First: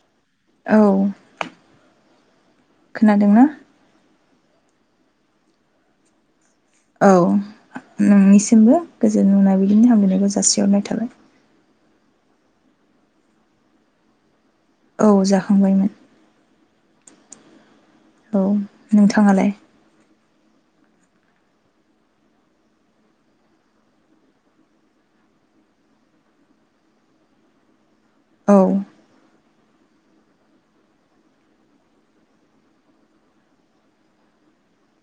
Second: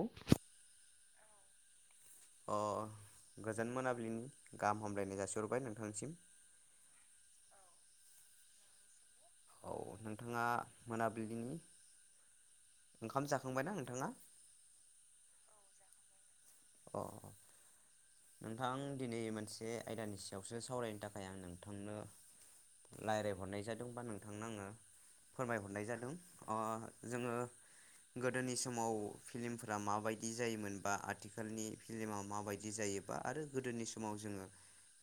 अ औ अ खोनादोंना गोजोन मोनाबिलिनि गाहाम हामलायनाय जासिहरबाय नोंथांनिसिम औ नोंनिसिमबो गोजोन औ मोनाबिलिनि हामलायनायखौ नोंथाङा जासिहरनाय थाबाय मोनाबिलिनि ओंखाम जाखांबायना नोंथाङा? औ जाखांबायमोन अ औ नोंथां दिनै नोंथाङालाय मोनसे आयदानिसिम दावसो सावरायनो थाखाय आं नोंथांनो रायजलायहरनाय जादों बा नोंथांनो आङो फोरमायहरनाय जादों अ जोङो गोदोनि औ समाव फिलिमफोरा माबायदि जायोमोन बा आथिखालनि फिलिमा माबायदि जायो बाआरो गोदोनि समाव जोङो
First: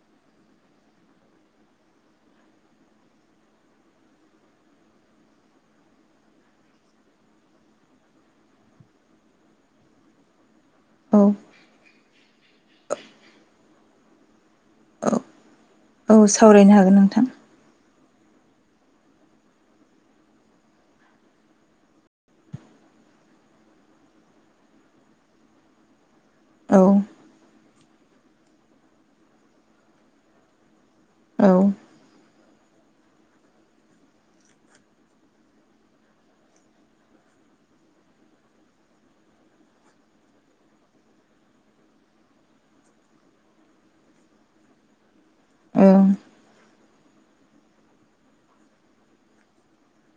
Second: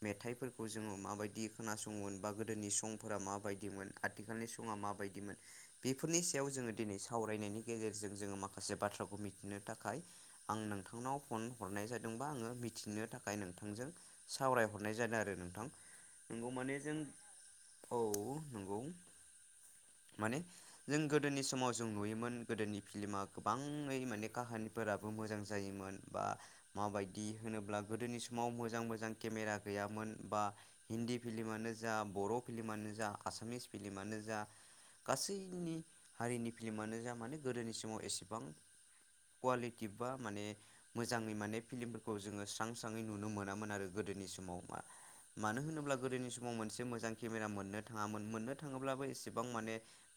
मेथाइफोरखौ जोङो माबायदि खोनासङोमोन बा गोदोनि संफोरा माबायदिमोन आथिखालनि समा मा माबायदिमोन बेफोरनि सायाव जोङो दिनै सावरायनायनि गेजेरजों जोङो माखासे बाथ्राखौ मिथिनो थाखाय खामय आं औ नोंथांनाव फन हरनाय जादोंबा आङो मिथिनो थाखाय नोंथांजों सावरायहरनाय औ जादों आरो नोंथां औ नंगौ माने सावरायनो हागोन जों नोंथां औ नंगौ माने जों गोदोनि समाव जों नुयोमोन गोदोनि फिलमा गोबाङै माने काहानिफोरा ब मोजां जायोमोन बा औ माबायदि होनोब्ला गोदोनि समाव मोजां मोजां केमेरा गैयामोन बा हिन्दी औ फिलि्मानो जा बर फिल्मानो जा आसामिस फिलमानो जा गासैनि हारिनि फिल्मानो जा माने गोदोनि समाव एसेबां कवालिटि बा माने मोजाङै माने फिलिम जोङो स्रां सङै नुनो मोनामोन आरो गोदोनि समाव म मानो होनोब्ला ओं गोदोनि समाव मोनसे थ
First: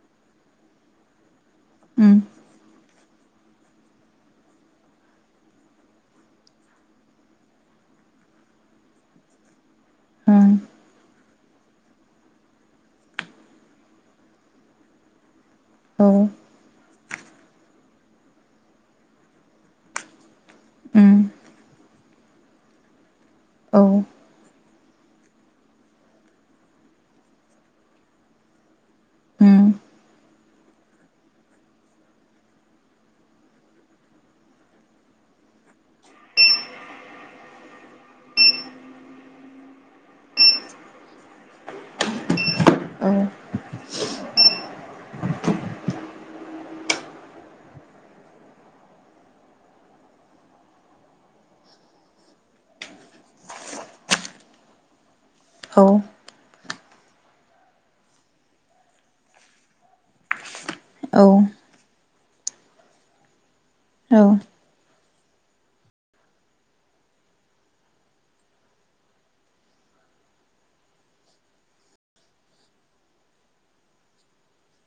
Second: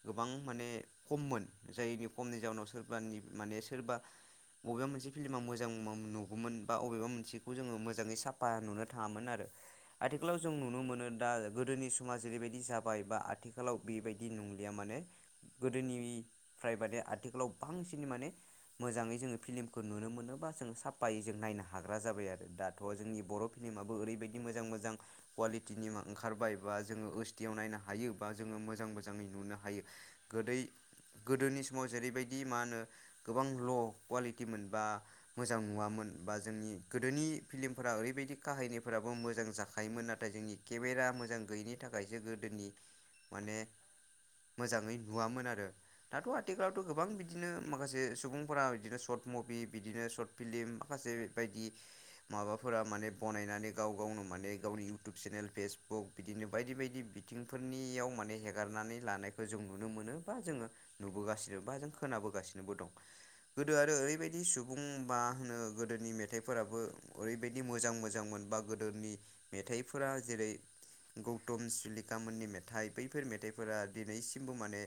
थोबबां मबां जाय नि उम खमनि जाउनाव सोरब माने सोरबा बबेबा मोनसे फिल्मा मोजां नुगौमोन बा बबेबा मोनसेखौ जोङो मोजाङै साफा नुनो थाङामोन आरो आथिखालाव ओं जों नुनो मोनो दा गो गोदोनि समा जेरैबायदि जाबाय बा आथिखालाव बेबायदि नंलिया माने गोदोनि औ प्राइभादया आथिखालाव बांसिन माने मोजाङै जोङो फिल्मखौ नुनो मोनो बा जोंो उम औ उम साफायै जों नायनो हायो हाग्रा जाबाय आरो दाथ जोंनि बर औ फिलिमाबबो ओरैबायदि मोजां मोजां मोजां कुवालिटिनि ओंखारबाय बा जोङो सटियाव नायनो हायो बा जोङो मोजां मोजाङै नुनो हायो गोदै गोदोनि समाव जेरैबायदि मा होनो गोबां ल कुवालिटिमोन बा मोजां नुवामोन बा जोंनि गोदोनि फिल्मफोरा ओरैबायदि काहायनिफोराबो मोजां जाखायोमोन नाथाय जोंनि केमेरा मोजां गैयिनि थाखायसो गोदोनि माने मोजाङै नुवामोन आरो दाथ आथिखालावथ गोबां बिदिनो माखासे सुबुंफोरा बिदिनो सर्ट सर्ट मुभि बिदिनो सर्ट फिल्म माखासे बायदि माबाफोरा माने बनायनानै गाव गावनो माने गावनि इउटुब चेनेल औ फेसबुक बिदिनो बायदि बायदि बिथिंफोरनियाव माने हगारनानै लानायखौ जों नुनो मोनो बा जोङो नुबोगासिनो बा जों खोनाबोगासिनोबो दं गोदो आरो औ ओरैबायदि सुबुं मा होनो गोदोनि मेथाइफोराबो ओरैबायदि मोजां मोजांमोन बा गोदोनि मेथाइफोरा जेरै गौतम सुलिक मोननि मेथाइ बैफोर मेथाइफोरा दिनैसिमबो माने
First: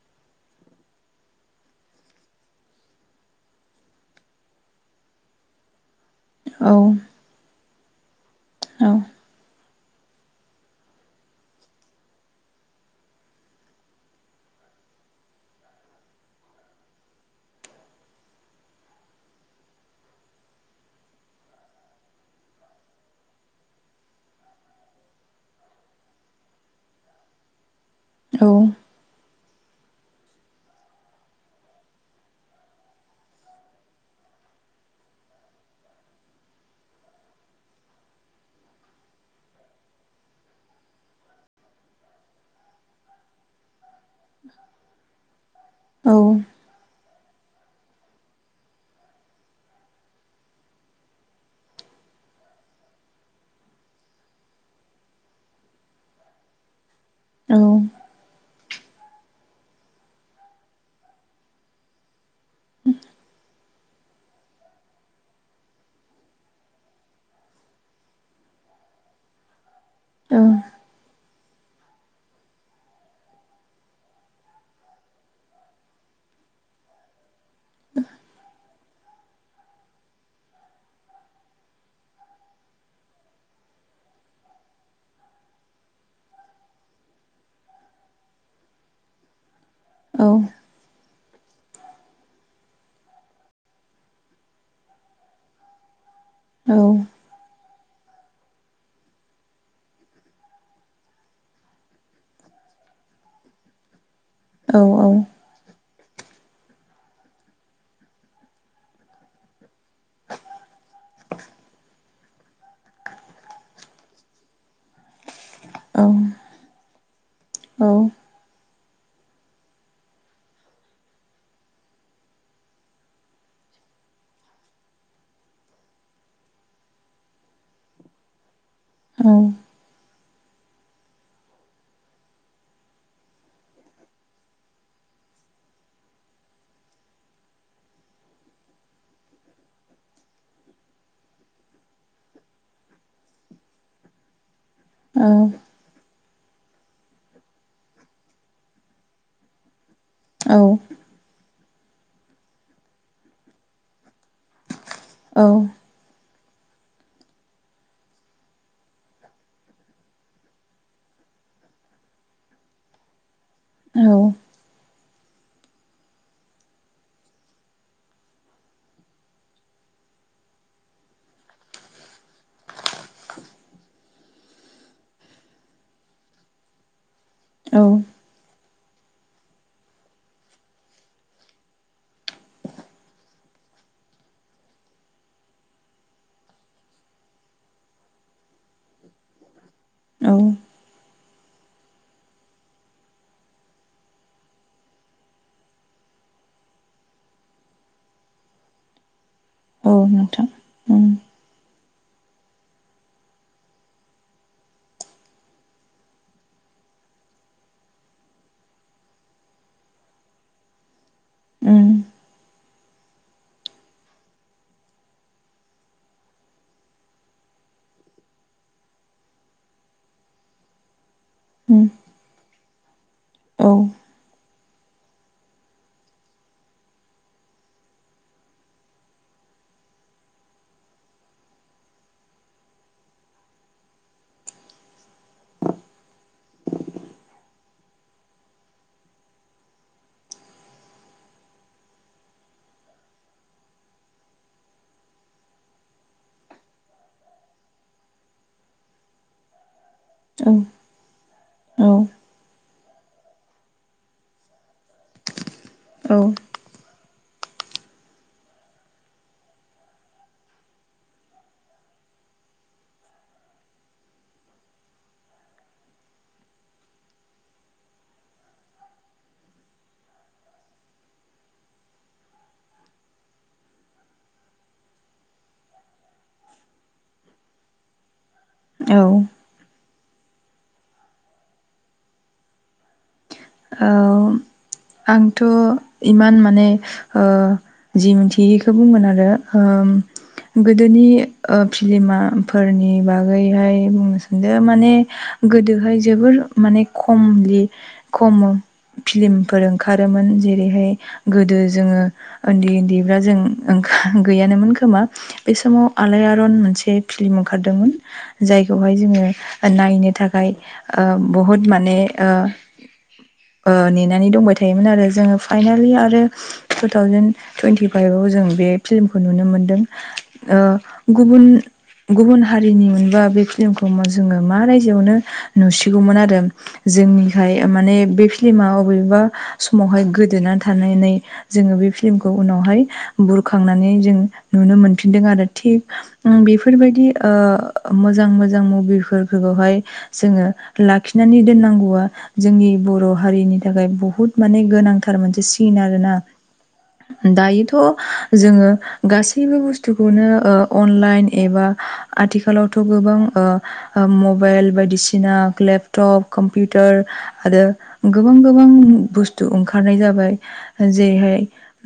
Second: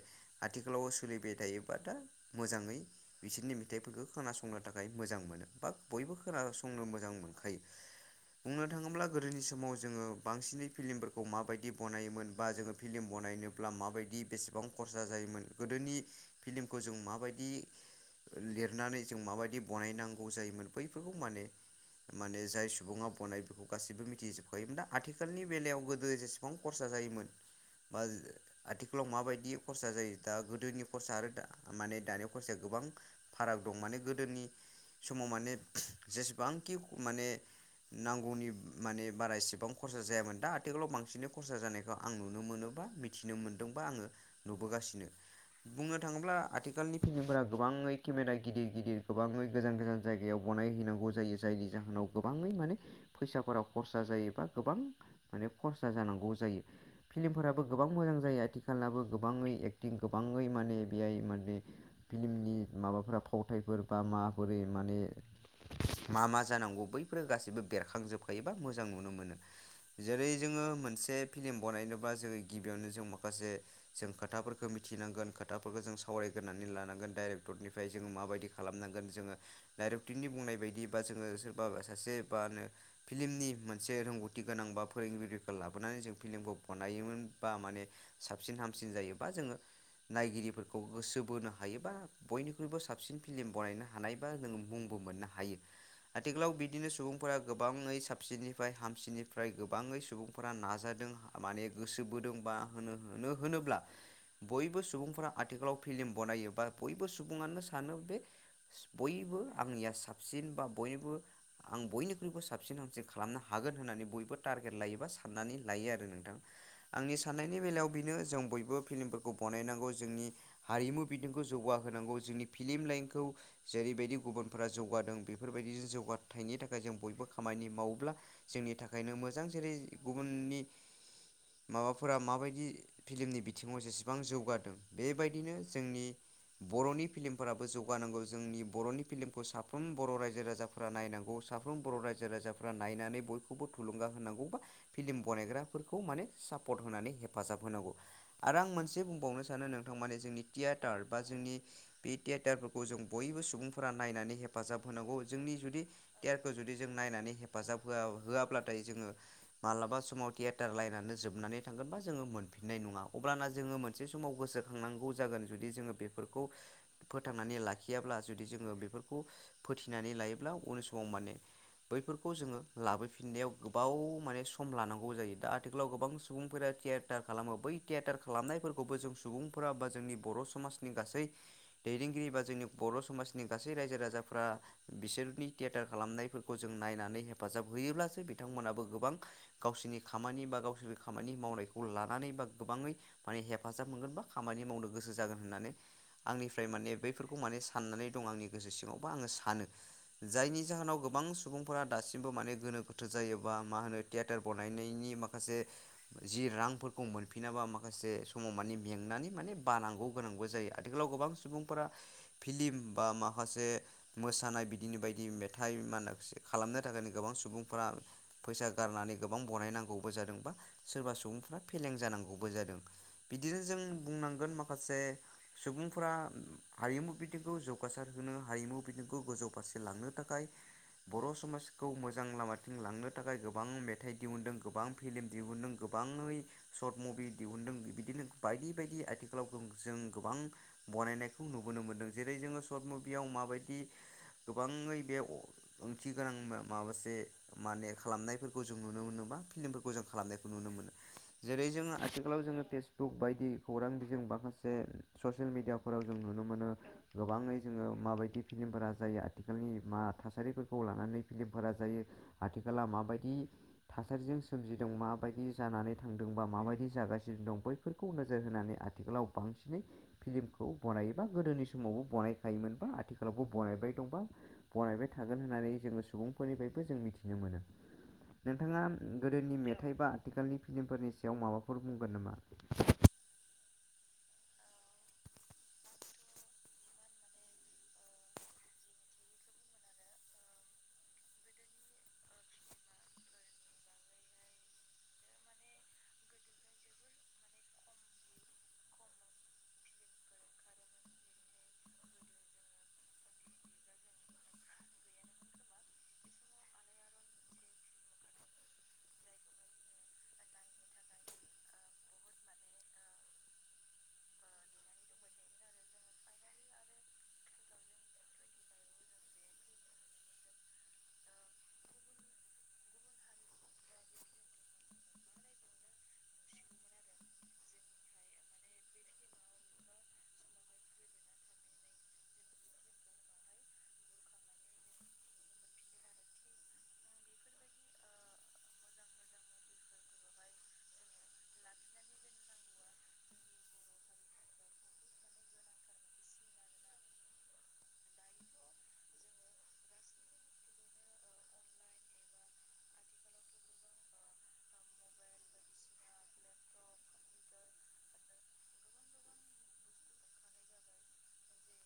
आथिखालाव सोलि सोलिबाय थायोबा दा मोजाङै बिसोरनि मेथाइफोरखौ खोनासंनो थाखाय मोजां मोनो बा बयबो औ खोनासंनो मोजां मोनखायो बुंनो औ थाङोब्ला गोदोनि समाव जोङो बांसिनै फिल्मफोरखौ माबायदि बनायोमोन बा जोङो फिल्म बनाय ज नायनोब्ला माब बायदि बेसेबां खरसा जायोमोन गोदोनि फिलि्मखौ जों म बायदि लिरनानै जों माबायदि बनायनांगौ जायोमोन बैफोरखौ माने माने जाय सुबुङा बनाय बेखौ गाससिबो मिथिजोबखायोोम दा आथिखालनि बेलायाव गोदो जेसेबां खरसा ज जायोमोन बा औ आथिखालाव माबायदि खरसा जायो दा गोदोनि खरसा आरो माने दानि खरसाया गोबां फाराग दं माने गोदोनि समाव माने जेसेबांखि माने नांगौनि माने बारा एसेबां खरसा जायामोन दा आथिखालाव बांसिनै खरसा जानायखौ आं नुनो मोनो नो मोनदोंा आङ नुासिनो बुंनो औ थाङोब्ला आथिालनि फिनिमफोरा गोबाङै केमेरा गिदिर गिदिर गोबाङै गोजान गोजान जायगायाव गनाय हैनांगौ जायो जायनि जाहोनाव गोबाङै माने फैसाफोरााव खरसा जायोबा गोबां मे खरसा जानांगौ जायो फिल्मफोराबो गोबां मोजां जायो आथिखालावबो गोबाङै एक्टिं गोबाङै माने बेहाय माने फिलिमनि माबाफोरा फावथाय फोर बा माबोरै माने मा मा जानांगौ बैफोर गासिबो बेरखांजोबखायोबा मोजां नुनो मोनो। जेरै जोङो मोनसे फिल्म बानायनोब्ला जोङो गिबियावनो जों माखासे जों खोथाफोरखौ मिथिनांगोन खोथाफोरखौ जों सावराय ग्रोनानै लानांगोन डाइरेक्टरनिफ्राय जों माबायदि खालामनांगोन जोङो डरेक्ट टरनि बुंनाय बायदि बा जोङो सोरबा सासे बा होनो फिल्मनि मोनसे रोंगौथि गोनां बा फोरों गिरिखौ लाबोनानै जों फिल्मखौ बानायोमोन बा माने साबसिन हामसिन जायोबा जोङो नायगिरिफोरखौ गोसो बोनो हायो बा बयनिख्रुइबो साबसिन फिलम बानायनो हानाय बा जोंङो मुंबो मोननो हायो। आथिखालाव बिदिनो सुबुंफोरा गोबां गोबाङै साबसिननिफ्राय हामसिननिफ्राय गोबाङै सुबुंफोरा नाजादों माने गोसो बोदों बा आ होनो-होनो-होनोब्ला बयबो सुबुंफोरा आथिखालाव फिलिम बनायो बा बयबो सुबुङानो सानो बे बयबो आंनिया साबसिन बा बयबो आं बयनिख्रुइबो साबसिन हामसिन खालामनो हागोन होननानै बयबो टारगेट लायोबा साननानै लायो आरो नोंथां। आंनि साननायनि बेलायाव बेनो जों बयबो फिलगमफोरखौ बनायनांगौ जोंनि हारिमु बिथिंखौ जौगा होनांगौ जोंनि फिलिम लाइनखौ जेरैबायदि गुबुन फोरा जौगादों बेफोरबायदि जौगाथायाइनि थाखाय जों बयबो खामानि मावोब्ला जोंनि था खायनो मोजां। जेरै गुबुननि माबाफोरा माबायदि फिलिमनि बिथिङाव जेसेबां जौगादों बेबायदिनो जोंनि बर'नि फिलिमफोराबो जौगानांगौ जोंनि बर'नि फिलिम खौ साफ्रोम बर' रायजो राजाफोरा नायनांगौ साफ्रोम बर' रायजो राजाफोरा नायनानै बयखौबो थुलुंगा होनां [inaudible] फिलिम बनायग्राफोरखौ माने सापर्ट होनानै हेफाजाब होनांगौ। आरो आं मोनसे बुंबावनो सानो नों थां माने जोंनि औ थियेटार बा जोंनि बे थियेटारफोरखौ जों बयबो सुबुंफोरा नायनानै हेफाजाब होनांगौ औ जोंनि जुदि टेयार खौ जुदि जों नायनानै हेफाजाब होआ-होआब्लाथाय जोङो मालाबा समाव थियेटार लाइयेनानो जोबनानै थांगोन बा जोङो मोनफिननाय नङा। अब्लाना जोङो औ मोनसे समाव गोसोखांनांगौ जागोन जुदि जोङो बेफोरखौ फोथांनानै लाखियाब्ला जुदि जोङो बे फोरखौ फोथिनानै लायोब्ला उननि समाव माने बैफोरखौ जोङो लाबोफिननायाव गोबाव माने सम लानांगौ जायो। दा आथिखालाव गोबां सुबुंफोरा टिये टार खालामो बै औ थियेटार खालामनायफोर खौबो जों सुबुंफोरा बा जोंनि बर' समाजनि गासै दैदेनगिरि बा जोंनि बर' समाजनि गासै रायजो राजाफ्रा बिसोरनि थियेटार खालामनायफोरखौ जों नायनानै हेफाजाब होयोब्लासो बिथां मोनाबो गोबां गावसिनि औ खामानि बा गावसोर खामानि मावनायखौ लानानै बा गोबाङै माने हेफाजाब मोनगोन बा खामानि मावनो गोसो जागोन होननानै आंनिफ्राय माने बैफोरखौ माने साननानै दं आंनि गोसो सिङावबा आङो सानो। औ नोंथां जायनि जाहोनाव उम गोबां सुबुंफोरा दासिमबो माने गोनो गोथो जायोबा मा होनो थियेटार बानायनायनि माखासे जि रांफोर मोनफिनाबा माखासे समाव मानि मेंनानै माने बानांगौ गोनांगौ जायो। आथिखालाव गोबां सुबुंफोरा उम फिलिम बा माखासे मोसानाय बिदिनो बायदि मेथाइ मा खालामनो थाखायनो गोबां सुबुंफोरा फैसा गारनानै गोबां बनायनांगौबो जादोंबा सोरबा सु बुंफोरा उम फेलें जानांगौबो जादों। बिदिनो औ जों बुंनांगोन मा खासे सुबुंफोरा हारिमु बिथिंखौ जौ जौगासार होनो हारिमु बिथिंखौ गोजौ फारसे लांनो थाखाय बर' समाजखौ मोजां लामाथिं लांनो थाखाय गोबां मेथाइ दिहुनदों गोबां फिल्म दिहुनदों गो गोबाङै सर्ट मुभि दिहुनन्दों बिदिनो बायदि बायदि आथिखालाव जों गोबां बनायनायखौ नुबोनो मोन्दों। जेरै जोङो सर्ट मुभियाव माबायदि गोबाङै बे ओंथि गोनां माबासे माने खालामनायफोरखौ जों नुनो मोनो बा फिल्मफोरखौ जों खालामनायखौ औ नुनो मोनो। जेरै औ जोंङो आथिखालाव जोङो फेसबुक बायदि खौरां बिजों माखासे ससियेल मिडियाफोराव जों नुनो मोनो गोबाङै जोङो माबायदि फिल्मफोरा जायो आथिखालनि मा थासारिफोरखौ लानानै फिल्मफोरा जायो आथि खाला माबायदि थासारिजों सोमजिदों माबायदि जानानै थांदों बा माबायदि जागासिनो दं बैफोरखौ नोजोर होनानै आथिखालाव बांसिनै फिलिमखौ बनायो बा गोदोनि समावबो बनायो खायोमोनबा आथिखालावबो बानायबाय दंबा बानायबाय थागोन होननानै जोङो सुबुंफोरनिफ्रायबो जों मिथिनो मोनो। नोंथाङा औ गोदोनि मेथाइ बा आथिखालनि फिलिमफोरनि सायाव माबाफोर बुंगोन नामा? औ। आंथ' इमान माने ओ जि मोन्थियो बिखौ बुंगोन आरो। ओ उम गोदोनि ओ फिलिमा फोरनि बागैहाय बुंनो सानदो माने गोदोहाय जोबोर माने खमलि खम' फिलिमफोर ओंखारोमोन जेरैहाय गोदो जोङो ओन्दै ओन्दै ओ जों ओं गैयानोमोन खोमा बे समाव आलायारन मोनसे फिल्म ओंखारदोंमोन। जायखौहाय जोङो नायनो थाखाय ओ बहुद माने ओ [inaudible] ओ नेनानै दंबाय थायोमोन आरो जोङो फाइनालि आरो टु थावजेेन टुइन्टि फाइभआव जों बे फिल्मखौ नुनो मोनदों ओ गुबुन गुबुन हारिनि मोनबा बे फिल्मिखौ जोङो मा रायजोआवनो नुसिगौमोन आरो‌ जोंनिखाय माने बे फिल्मा अबेबा समावहाय गोदोना थानानै जोङो बे फिल्मखौ उनाव हाय बुरखांनानै जों नुनो मोनफिनदों आरो थिग उम बेफोरबायदि ओ मोजां मोजां मुबिफोरखोबोहाय जोङो लाखिनानै दोननांगौआ जोंनि बर' हारिनि थाखाय बुहुत माने गोनांथार मोनसे सिन आरोना दायोथ' जोङो गासैबो बुस्थुखौनो ओ अनलाइन एबा आथिखालावथ' गोबां ओ ओ मबाइल बायदिसिना लेपथप कम्पिउट तोर आरो गोबां गोबां बुस्थु ओंखारनाय जाबाय जेरैहाय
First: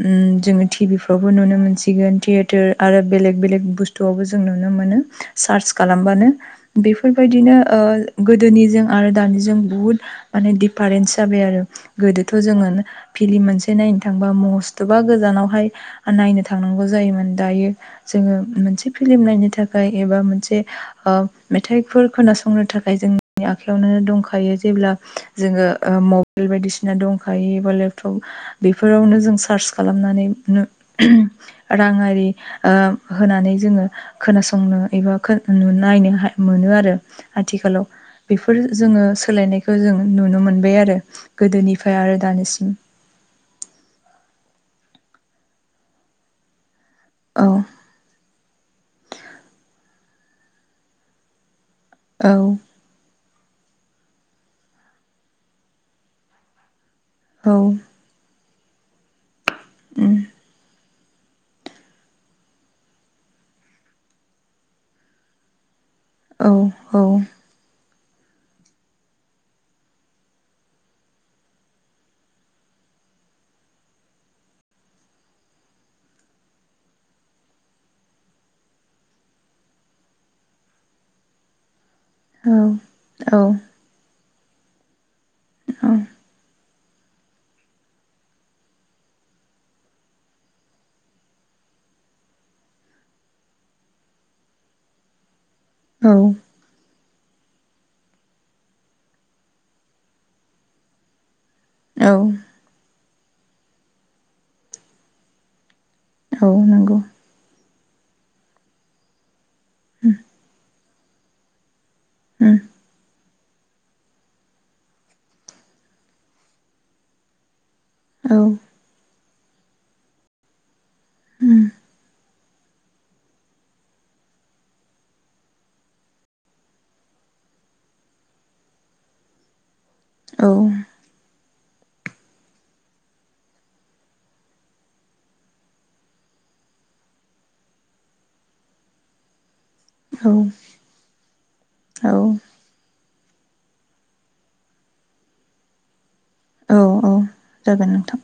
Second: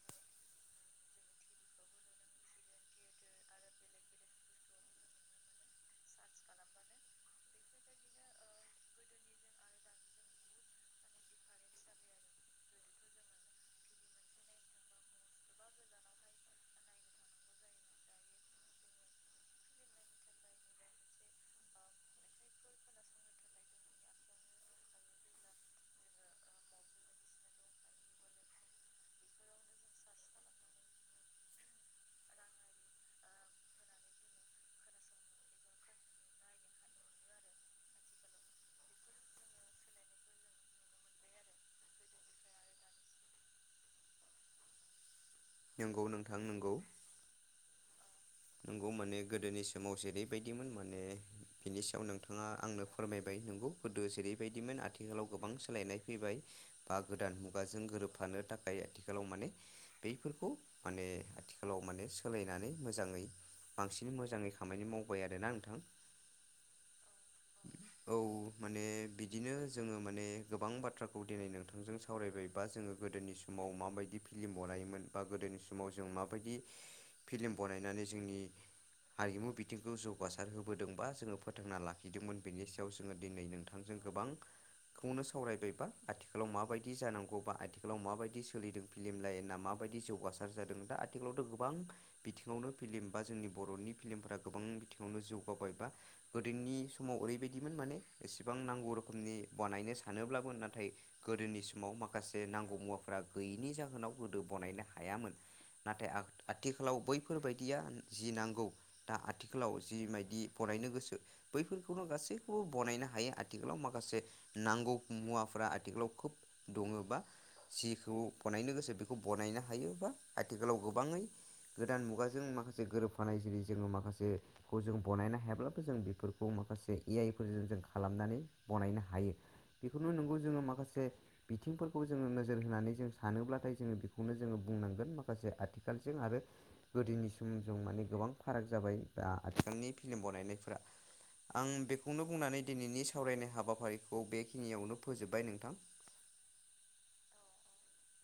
उम जोङो थिभिफ्रावबो नुनो मोनसिगोन थियेटार आरो बेलेग बेलेग बुस्थुआवबो जों नुनो मोनो। सार्च खालामबानो बेफोर बायदिनो ओ गोदोनिजों आरो दानिजों बुहुद माने दिफारेन्स जाबाय आरो गोदोथ' जोङो फिलिम मोनसे नायनो थांबा मस्थ'बा गोजान नायनो थांनांगौ जायोमोन दायो जोङो मोनसे फिलिम नायनो थाखाय एबा मोनसे मेथाइफोर खोनासंनो थाखाय जोंनि आखायावनो दंखायो जेब्ला जोङो मबाइल बायदिसिना दंखायो बा लेपटप बेफोरावनो जों सार्च खालाम [inaudible] नायनो मोनो आरो आथिखालाव। जों नुनो मोनबाय आरो गोदोनिफ्राय आरो दानिसिम नंगौ नोंथां नंगौ। औ। नंगौ माने गोदोनि समाव जेरैबायदिमोन माने बिनि सायाव नोंथाङा आंनो फोरमाय बाय नंगौ गोदो जेरैबायदिमोन आथिखालाव गोबां सोलायनाय फैबाय। बा गोदान मुगाजों गोरोबफानो थाखाय आथिखालाव माने बैफोरखौ माने आथिखालाव माने सोलायनानै मोजाङै। बांसिन मोजाङै खामानि मावबाय आरोना नोंथां। औ औ। औ माने। बिदिनो जोङो माने गोबां बाथ्राखौ दिनै नोंथांजों सावरायबायबा जोङो गोदोनि समाव माबाय फिलिम बनायोमोन गोदोनि समाव जों माबायदि फिलिम बनायनानै जोंनि हारिमु बिथिंखौ जौगासार होबोदोंबा जोङो फोथांना ला बिदोंमोन बेनि सायाव जोङो दिनै नोंथांजों गोबां खौनो सावरायबायबा आथिखालाव माबायदि दि जानांगौ बा आथिखालाव माबायदि सोलिदों फिल्म लाइना माबायदि जौगासार जादों दा आथिखालावथ' गोबां बिथिङावनो फिल्म बा जोंनि बरनि फिलिमफोरा गोबां बिथिङावनो जौगाबाय बा गोदोनि समाव ओरैबायदिमोन माने एसेबां नांगौ रोखोमनि बानायनो सानोब्लाबो नाथाय गोदोनि समाव माखासे नांगौ मुवाफ्रा गैयैनि जाहोनाव गोदो बनायनो हायामोन नाथाय आ-आथिखालाव बैफोरबायदिया जि नांगौ दा थिखालाव जिबायदि बनायनो गोसो बैफोरखौनो गासैखौबो बनायनो हायो आ आथिखालाव माखासे नांगौ मुवाफोरा आथिखालाव खोब दङ' बा जिखौ बनायनो गोसो बेखौ बनायनो हायो बा आथिखालाव गोबाङै गोदान मुगा जों माखासे गोरोबफानाय जुदि जोङो माखासेखौ जों बनायनो हायाब्लाबो जों बेफोरखौ माखासे ए आइ जों खालामनानै बनायनो हायो बेखौनो नंगौ जोङो माखासे बिथिंफोरखौ जोङो नोजोर होनानै जों सानोब्लाथाय जोङो बेखौनो जोङो बुंनांगोन माखासे आथिखालजों आरो गोदोनि समजों माने गोबां फाराग जाबाय दा बिथांनि फिलम बानायनायफोरा आं बेखौनो बुंनानै दिनैनि सावरायनाय हाबाफारिखौ बेखिनियावनो फोजोबबाय नोंथां। औ औ जागोन नोंथां।